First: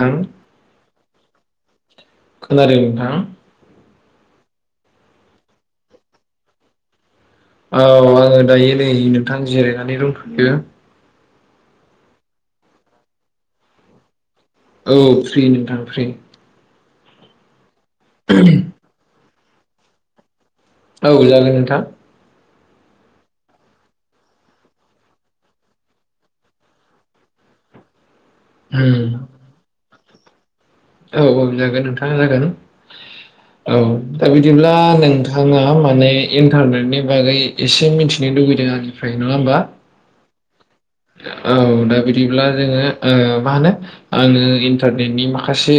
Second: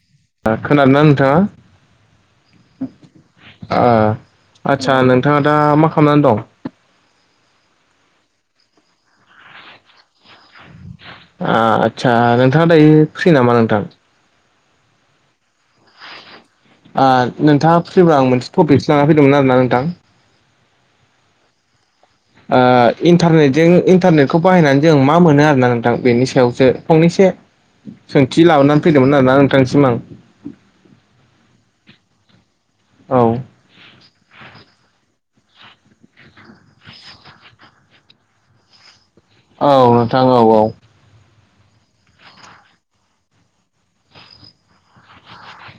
थां खोनादोंना खोनादों नोंथां नोंथाङा ओ आदसा नोंथाङा दा मा खालामनानै दं? औ आङो दायो नै नोंथां जिरायनानै दंथ'यो। आ आदसा नोंथाङा दायो फ्रि नामा नोंथां? औ फ्रि नोंथां फ्रि ओ नोंथाङा फ्रिबा आं मोनसे टपिकसो लाना फैदोंमोन आरो ना नोंथां औ जागोन नोंथां ओ इन्टारनेटजों इन्टारनेटखौ बाहायनानै जों मा मोनो आरोना नोंथां बेनि सायावसो फंनैसो सोंथि लाबोनानै उम फैदोंमोन आरोना नोंथांसिम आं औ औ जागोन नोंथां जागोन औ औ दा बिदिब्ला नोंथाङा माने इन्टारनेटनि बागै एसे मिथिनो लुुबैदों आं फ्राय नङा होमबा औ नोंथां औ औ। औ दा बिदिब्ला जोङो ओ मा होनो आङो इन्टारनेटनि माखासे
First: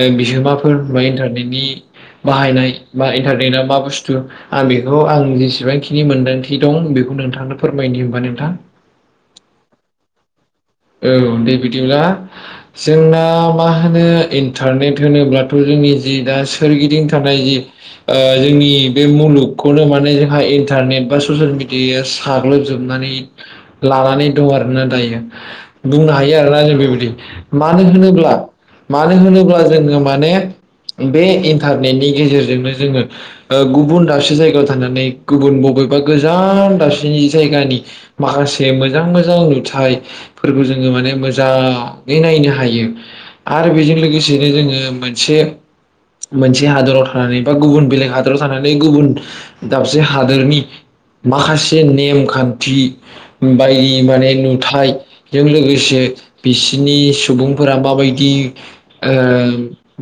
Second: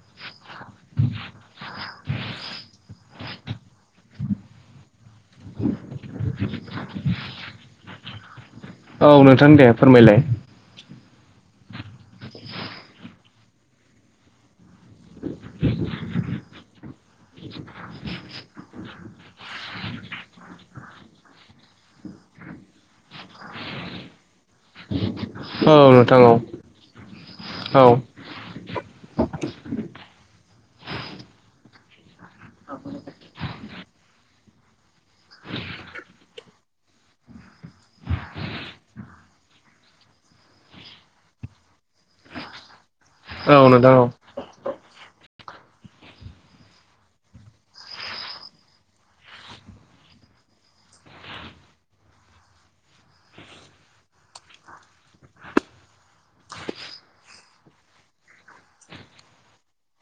ओ बिहोमा फोर इनथारनेटनि बाहायनाय बा इनथारनेटा मा बुसथु आं बे खौ आं जेसेबांखिनि मोनदांथि दं बेखौ नोंथांनो फोरमायनो होमबा नोंथां औ नोंथां दे फोरमायलाय औ दे बिदिब्ला जोंना मा होनो इन इन्टारनेट होनोब्लाथ' जोंनि जि दा सोरगिदिं थानाय ओ जि जोंनि बे मुलुगखौनो माने जोंहा इन्टारनेट बा ससियेल मिडियायाव साग्लोबजोबनानै लानानै दं आरोना दायो औ बुंनो नोंथां औ हायो आरोना जों बेबायदि मानो औ होनोब्ला मानो होनोब्ला जोङो माने बे इनटारनेटनि गेजेरजोंनो जोङो ओ गुबुन दाबसे जाय थानानै गुबुन बबेबा गोजान दाबसेनि जायगानि माखासे मोजां मोजां नुथाफोरखौ जोङो माने मोजां नायनो हायो औ आरो नोंथां बेजों औ लोगोसेनो जोङो मोनसे [inaudible] मोनसे हादराव थानानै बा गुबुन बेलेग हादराव थानानै गुबुन दाबसे हादोरनि माखासे नेमखान्थि बायदि माने नुथाय जों लोगोसे बिसिनि सुबुंफोरा माबायदि ओ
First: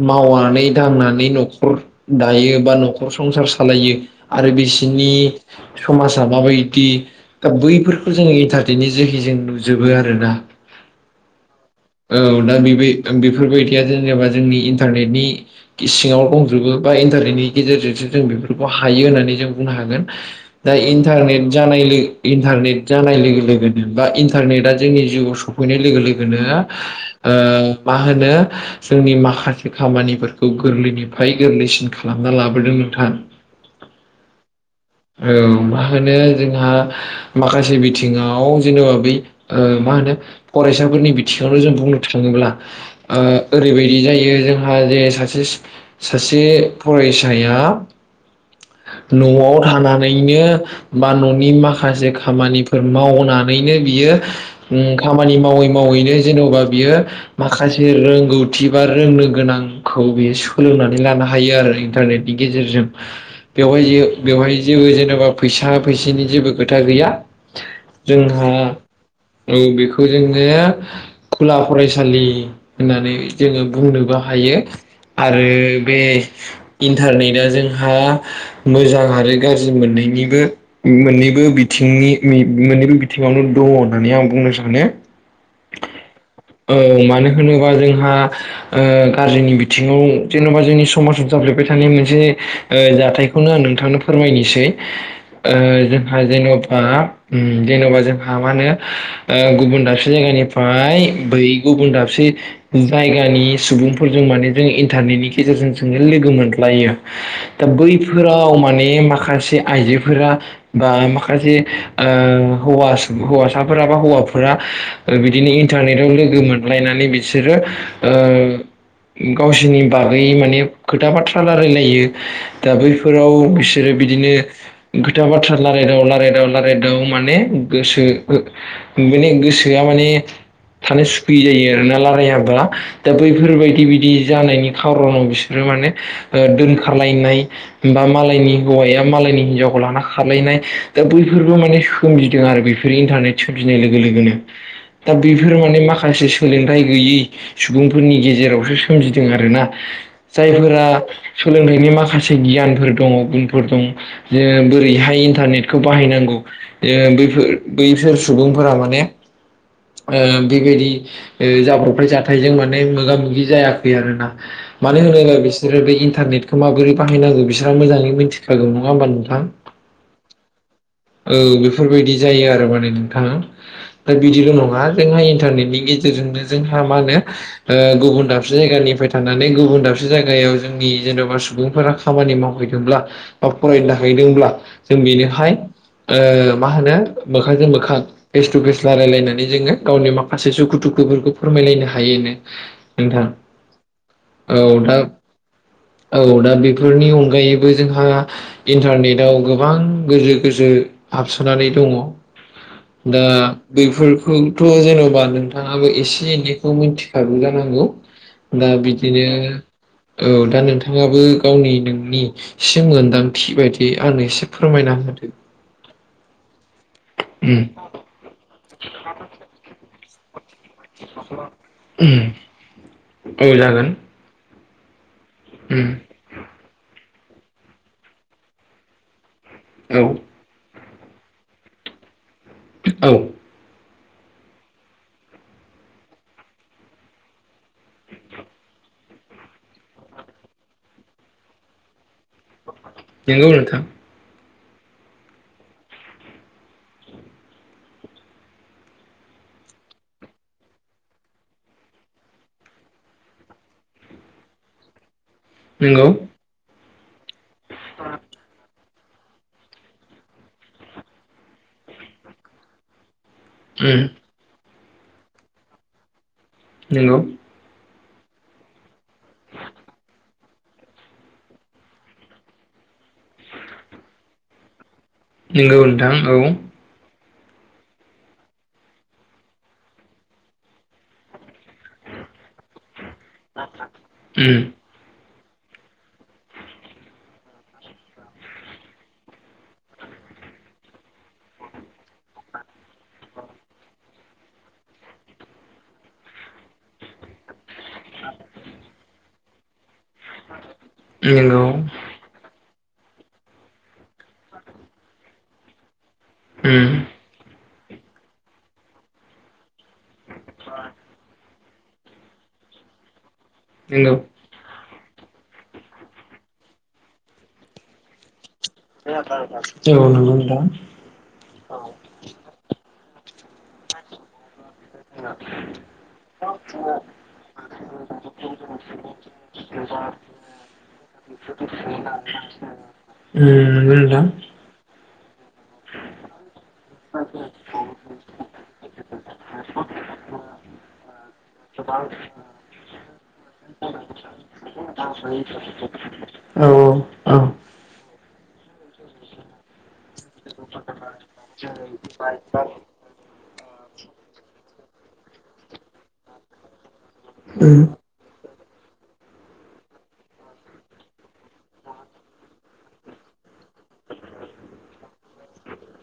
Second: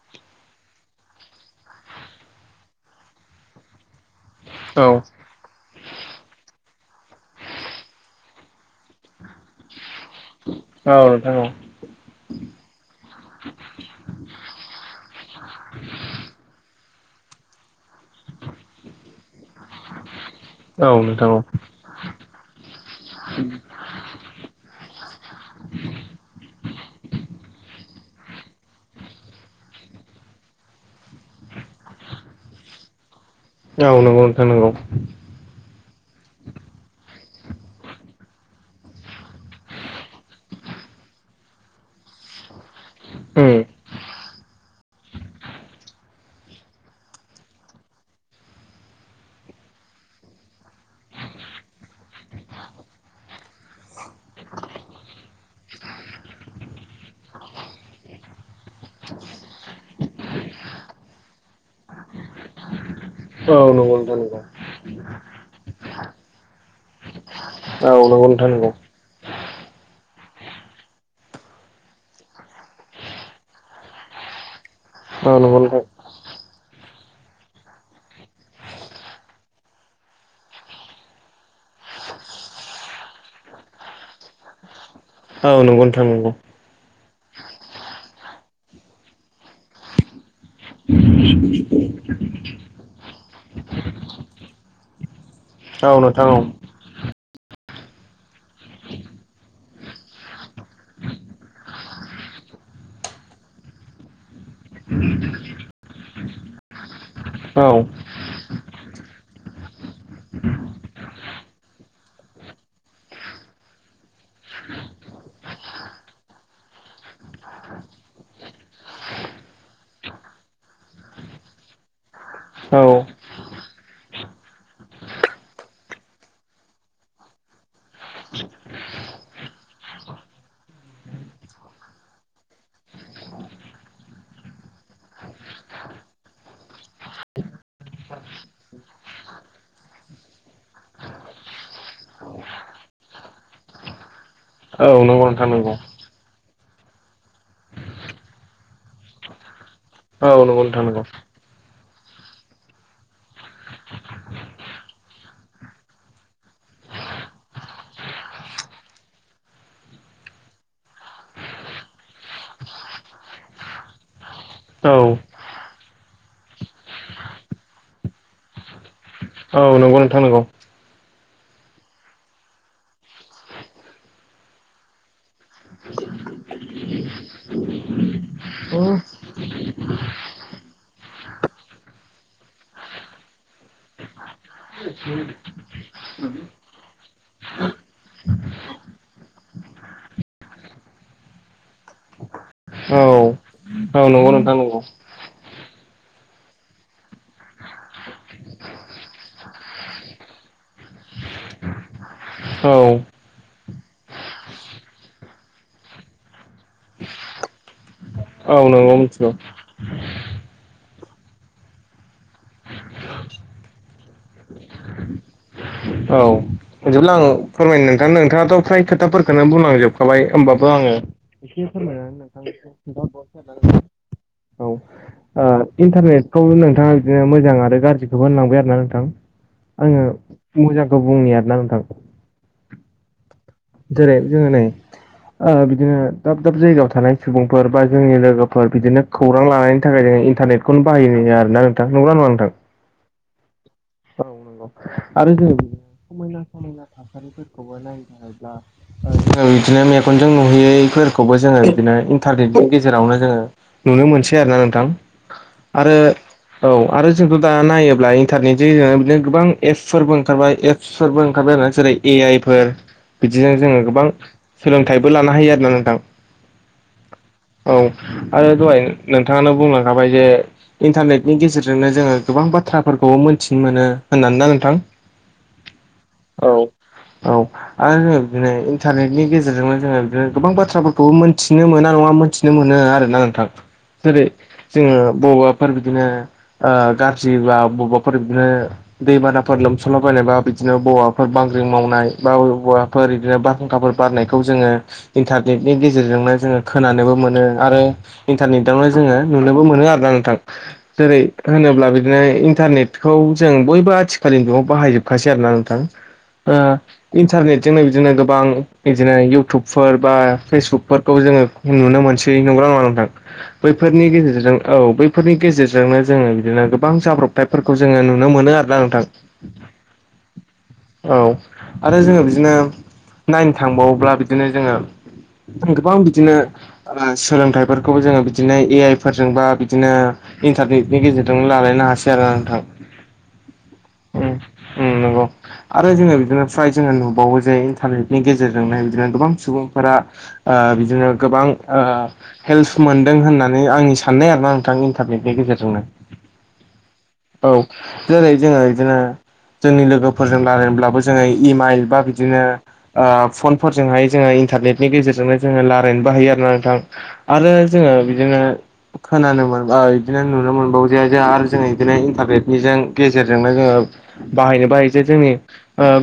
माव मावनानै दांनानै न'खर दायो बा न'खर संसार सालायो आरो औ बिसिनि समाजा माबायदि दा बैफोरखौ जो इन्टार नि जोहै जों नुजोबो आरो औ नोंथां औ औ दा बेबाइ बेफोरबायदिया जेनेबा जोंनि इन्टारनेटनि सिङाव दंजोबो बा इन्थारनेटनि गेजेरजों जों बेफोरखौ हायो होननानै जों बुंनो हागोन दा औ नोंथां औ इनथारनेट जानाय लोगो इनथारनेट जानाय लोगो लोगोनो बा इनथारनेटा जोंनि जिउआव सफैनाय लोगो लोगोनो ओ मा होनो जोंनि माखासे खामानिफोरखौ गोरलैनिफ्राय गोरलैसिन खालामना लाबोदों नोंथां। औ नंगौ नोंथां नोंगौ औ मा होनो जोंहा माखासे बिथिङाव जेनेबा बै ओ मा होनो फरायसाफोरनि बिथिङावनो जों बुंनो थाङोब्ला ओ उम ओरैबायदि जायो जोंहा जे सासे सासे फरायसाया न'आव थानानैनो बा न'नि माखासे खामानिफोर मावनानैनो बियो ओम खामानि मावै मावैनो जेन'बा बियो माखासे रोंगौथि बा रोंनो गोनां खौ बेयो सोलोंनानै लानो हायो आरो इन्टारनेटनि गेजेरजों औ बेवहाय नंगौ जे नोंथां नंगौ बेवहाय जेबो जेनेबा फैसा फैसिनि जेबो खोथा गैया। औ नंगौ नोंथां जोंहा नंगौ औ बेखौ जोङो खुला फरायसालि होननानै जोङो बुंनोबो हायो। यो औ आरो नंगौ बे नोंथां इन्टारनेटआ जोंहा मोजां आरो गाज्रि मोननैनिबो मोननैबो बिथिंनि मोननैबो बिथिङावनो दङ' होननानै आं बुंनो सानो। औ नंगौ नोथां नंगौ औ मानो होनोबा जोंहा ओ गारजिनि बिङाव जेन'बा जोंनि समाजाव जाफ्लेबाय थानाय मोनसे ओ जाथायखौनो आं नोंथांनो फोरमायनिसै ओ औ जोंहा नोंथां जेन'बा ओम जेन'बा जोंहा मा होनो गुबुन दाबसे जायगानिफ्राय बै गुबुन दाबसे जायगानि सुबुंफोरजों माने जों इन्टारनेटनि गेजेरजों जोङो लोगो मोनलायो। दा औ बैफोराव माने माखासे आइजोफोरा बा माखासे ओ हौवा हौवासाफोरा बा हौवाफोरा बिदिनो इन्टारनेटाव लोगो मोनलायनानै बिसोरो ओ गावसिनि बागै माने खोथा बाथ्रा रायलायलायो दा औ बैफोराव जेरै बिदिनो खोथा बाथ्रा रालायदाव रालायदाव रालायदाव माने गोसो माने गोसोआ माने थानो सुखि जायो आरोना रालायाबा दा बैफोरबायदि बिदि जानायनि खार'नाव बिसोरो माने दोनखारलायनाय बा मालायनि हौवाया मालायनि हिनजावखौ लाना खारलायनाय दा बैफोरबो माने सोमजिदों आरो बेफोरो इन्टारनेटजों लोगो लोगोनो औ दा नंगौ नोंथां बेफोर नंगौ माने माखासे सोलोंथाइ गैयै सुबुंफोरनि गेजेरावसो सोमजिदों आरोना औ नंगौ नोंथां जायफोरा नंगौ सोलोंथाइनि माखासे गियानफोर दङमोन। दं जे बोरैहाय इन्टारनेटखौ बाहायनांगौ बैफोर बैसोर सुबुं फोरा माने बेबायदि जाब्रबथाय जाथायजों माने मोगा मोगि जायाखै आरोना। औ मानो होनोब्ला बिसोरो बे इन्टारनेटखौ माबोरै बाहायनांगौ बिसोरहा मोजाङै मिथिखागौ नङा होमबा नोंथां? औ नंगौ नोंथां नंगौ औ औ बेफोरबायदि जायो आरो माने नोंथाङा दा बिदिल' नङा जोंहा इन्टारनेटनि गेजेराव गेजेरजोंनो जोंहा मा होनो गुबुन दाबसे औ जायगानिफ्राय थानानै गुबुन दाबसे जायगायाव जोंनि जेन'बा सुबुंफोरा खामानि मावहैदोंब्ला बा फरायनो थाहैदोंब्ला जों बेनोहाय मा होनो मोखांजों मोखां फेस टु फेस रायलायलायनानै जोङो गावनि माखासे सुखु दुखु फोरखौ फोरमायलायनो हायोनो नोंथां। औ नंगौ नोंथां औ नंगौ दा औ दा बेफोरनि अनगायैबो जोंहा इन्टारनेटआव गोबां गोजो गोजो हाबसोनानै दङ। औ दा बैफोरखौथ' जेन'बा नोंथाङाबो एसे एनैखौ मिथिखागौ जानांगौ। औ दा नंगौ बिदिनो मिथिगौ औ दा नोंथाङाबो गावनि नोंनिसिम मोनदांथि बायदि आंनो एसे फोरमायना होदो। होदो [inaudible] औ बिदिब्ला आं फोरमायनो नोंथानो नोंथाङाथ' फ्राय खोथाफोरखौनो बुंलांजोबखाबाय ओमबा बो आङो एसे उम फोरमायनानै नोंथां। खोन्थाहरबावनोसै औ आरोना जागोन। औ उम इन्टारनेटखौ नोंथाङा बिदिनो मोजां आरो गाज्रिखौबो होनलांबाय आरो ना नोंथां। औ आङो मोजांखौ बुंनि आरोना नोंथां। औ। जेरै जोङो नै बिदिनो दाब दाब जायगायाव थानाय सुबुंफोर बा जोंनि लोगोफोर बिदिनो खौरां लानायनि थाखाय जों इन्टारनेटखौनो बाहायो आरो ना नोंथां नंगौ ना नङा नोंथां? नोंगौ नोंथां। औ नंगौ आरो जों बिदि समायना समायना था बिदिनो मेगनजों नुयैफोरखौबो जोङो बिदिनो इन्टारनेजों गेजेरावनो जोङो नुनो मोनसै आरोना नोंथां। आरो नंगौ औ आरो जोंथ' दा नायोब्ला इन्टारनेटजों नो गोबां एपसफोरबो ओंखारबाय एपसफोरबो ओंखारबाय आरो ना जेरै ए आइ फोर बिदिजों जोङो उम गोबां सोलोंथाइबो लानो हायो आरोना नोंथां। नंगौ। औ आरो दहाय नोंथाङानो बुंलांखाबाय जे इन्टारनेटनि गेजेरजोंनो जोङो गोबां बाथ्रा फोरखौबो मोन्थिनो मोनो होननानै ना नोंथां। नोंगौ नोंथां औ। औ। आरो बिदिनो इन्टारनेटनि गेजेरजोंनो जोङो बिदिनो गोबां बाथ्राफोरखौबो मोनथिनो मोना नङा मोनथिनो मोनो आरो नोंथां जेरै उम जोङो बबेबा फोर बिदिनो गाज्रि बा बबेबाफोर बिदिनो दैबानाफोर लोमसलाबायनायबा बि बिदिनो बबेवावफोर बांग्रिं मावनाय बा बबेवावफोर बिदिनो बारहुंखाफोर बारनायखौ जोङो इन्टारनेटनि गेजेरजोंनो जोङो खोनानोबो मोनो आरो इन्टारनेटावनो जोङो नुनोबो मोनो आरो ना नोंथां जेरै नंगौ होनोब्ला बिदिनो इन्टारनेट बेखौ जों बयबो आथिखालनि न'आव बाहायजोबखासै आरो ना नोंथां। ओ उम। इन्टारनेटजोंनो बिदिनो गोबां बिदिनो इउटुबफोर बा फेसबुकफोरखौ जोङो नुनो मोनसै नंगो ना नङा नोंथां? बैफोरनि नंगौ गेजेरजों औ बै फोरनि गेजेरजोंनो जोङो बिदिनो गोबां जाब्रबथायफोरखौ जोङो नुनो मोनो आरो ओ‌ नंगौ नोंथां। औ आरो जोङो बिदिनो नायनो थांबावोब्ला बिदिनो जोङो गोबां बिदिनो सोलोंथाइफोरखौबो जोङो बिदिनो ए आइ फोरजोंबा बिदिनो इन्टारनेटनि गेजेरजोंनो लालायनो हासै आरो नोंथां। उम नंगौ नोंथां। उम उम नंगौ आरो जोङो बिदिनो फ्राय जोङो नुबावो जे इन्टारनेटनि गेजेरजों। बिनो गोबां सुबुंफोरा बिदिनो गोबां हेल्प मोनदों होनना होननानै आंनि साननाय आरो ना नोंथां। इन्टारनेटनि गेजेरजोंनो औ औ औ। जेरै जोङो बिदिनो जोंनि लोगोफोरजों रायलायब्लाबो जों इमाइल बा बिदिनो फनजोंहाय जों इन्टारनेनि गेजेरजोंनो जो रालायनोबो हायो। थां आरो जोङो बिदिनो खोनानो मोना बिदिनो नुनो मोनबावो जाया जे आरो जोङ बिदिनो इन्टारनेटनिजों गेजेरजोंनो जोङो बाहायनो बाहायो जे जोंनि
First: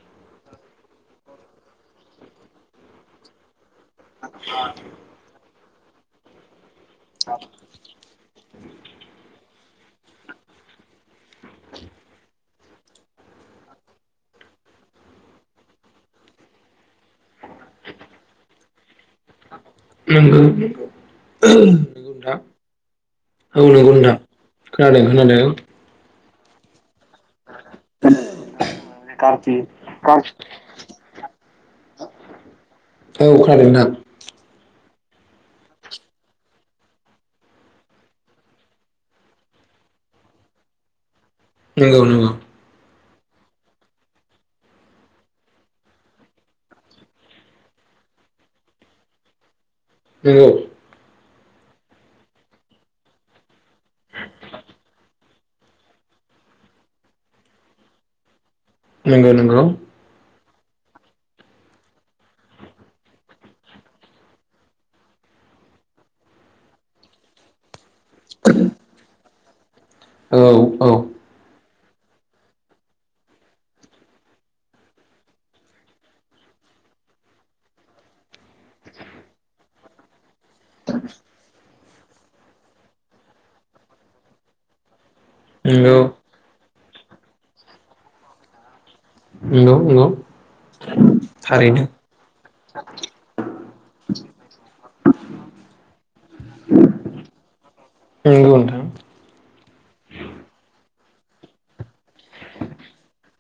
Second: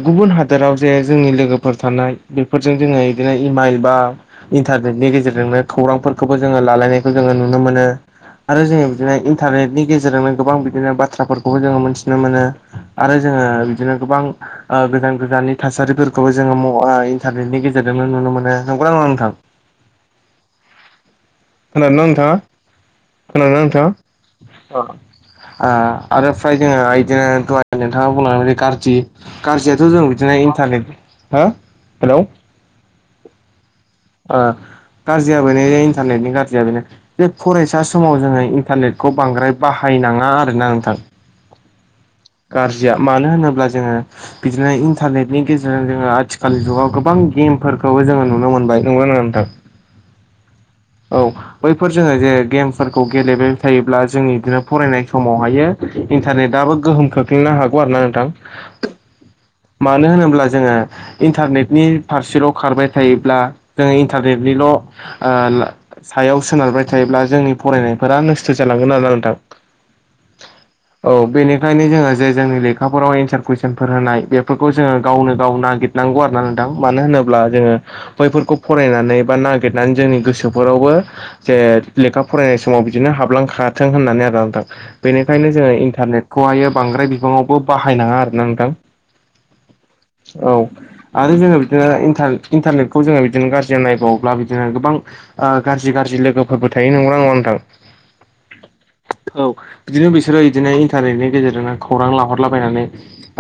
गुबुन हादोराव जे जोंनि लोगोफोर थानाय बेफोरजों जोङो बिदिनो इमाइल बा इन्टारनेटनि गेजेरजोंनो खौरांफोरखौबो जोङो लालायनाय। नुनो मोनो आरो जों बिदिनो इन्टारनेटनि गेजेरजों। गेजेरजोंनो गोबां बिदिनो बाथ्राफोरखौबो जोङो मोनथिनो मोनो आरो जोङो बिदिनो गोबां। गोजान गोजाननि थासारिफोरखौबो जोङो मबाइल इन्टारनेटनि गेजेरजोंनो नुनो मोनो नंगौ ना नङा नोंथां? औ औ नंगौ औ खोनादोंना नोंथाङा नंगौ नोंथां। खोनादों खोनादों अ आरो फ्राय जोङो बिदिनो नोंथाङा बुंनानै बि गाज्रि। गाज्रियाथ' जों बिदिनो इन्टारनेट हो हेलौ। औ खानादों नोंथां। अ गाज्रिया बेनो इन्टारनेटनि गाज्रिया बेनो बे फरायसा समाव जोङो इन्टारनेटखौ बांद्राय बाहायो। नाङा आरोना नोंथां। नंगौ नंगौ। गाज्रिया मानो होनोब्ला जोङो बिदिनो इन्टारनेटनि गेजेरजों जोङो आथिखाल जुगाव गोबां गेमफोरखौ। जों नोनो मोनबाय नंगौ ना नोंथां। नंगौ। औ बैफोर जोङो जे गेम्सफोरखौ गेलेबाय थायोब्ला जोंनि बिदिनो फरायनाय समावहायो। इन्टारनेटआबो गोहोम खोख्लैनो हागौ आरो ना नोंथां। नंगौ नंगौ। मानो होनोब्ला जोङो इन्टारनेटनि फारसेल' खारबाय थायोब्ला जोङो इन्टारनेटनिल' ओ सायाव सोनारबाय थायोब्ला जोंनि फरायनायफोरा नस्थ' जालांगोन आरो नोंथां। औ औ। ओंखायनो जोङो जे जोंनि लेखाफोराव एन्सार कुइसनफोर होनाय बेफोरखौ जोङो गावनो गाव नागिरनांगौ आरो ना नोंथां। मानो होनोब्ला जोङो बैफोरखौ फरायनानै बा नागिरनानै जोंनि गोसो। बेफोरावबो जे लेखा फरायनाय समाव बिदिनो हाबलांखाथों होननानै आरो लांदां। बेनिखायनो जोङो नंगौ इन्टारनेटखौहायो बांद्राय बिबाङावबो बाहायनाङा आरोना नोंथां। नंगौ। नंगौ औ आरो जोङो थारैनो बिदिनो इन्टारनेटखौ जोङो बिदिनो गाज्रि नायबावोब्ला बिदिनो गोबां। गाज्रि गाज्रि लोगोफोरबो थायो नंगौ नङा नोंथां। नंगौ नोंथां औ बिदिनो बिसोरो बिदिनो। गेजेरजोंनो खौरां लाहरलाबायनानै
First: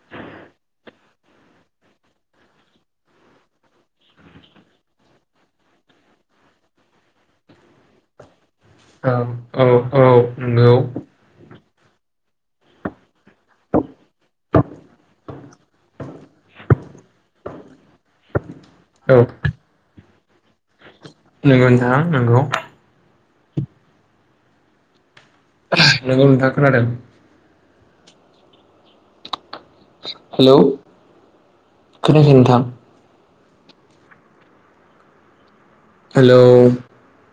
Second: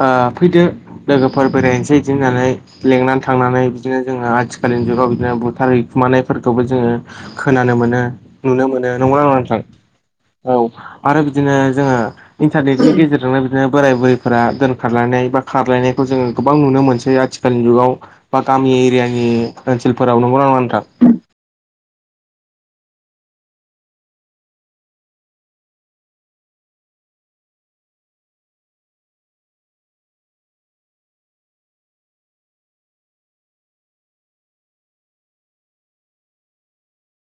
ओ फैदो लोगोफोर बेरायनोसै बिदि होननानै लेंनानै थांनानै बिदिनो जोङो आथिखालनि जुगाव बिदिनो बुथारैखुमानायफोरखौबो। जोङो खोनानो मोनो। नुनो मोनो नंगौना नङा नोंथां औ औ औ नंगौ आरो बिदिनो। जोङो इन्टारनेटनि गेजेरजोंनो बिदिनो बोराय बुरैफोरा दोनखारलायनाय बा खारलायनायखौ जोङो गोबां नुनो। मोनसै आथिखालनि जुगाव बा गामि औ एरियानि ओनसोलफोराव नंगौ ना नङा नोंथां? नंगौ नोंथां नंगौ। नोंगौ नोंथां खोनादों? हेलौ खोनादों नोंथां। हेल'।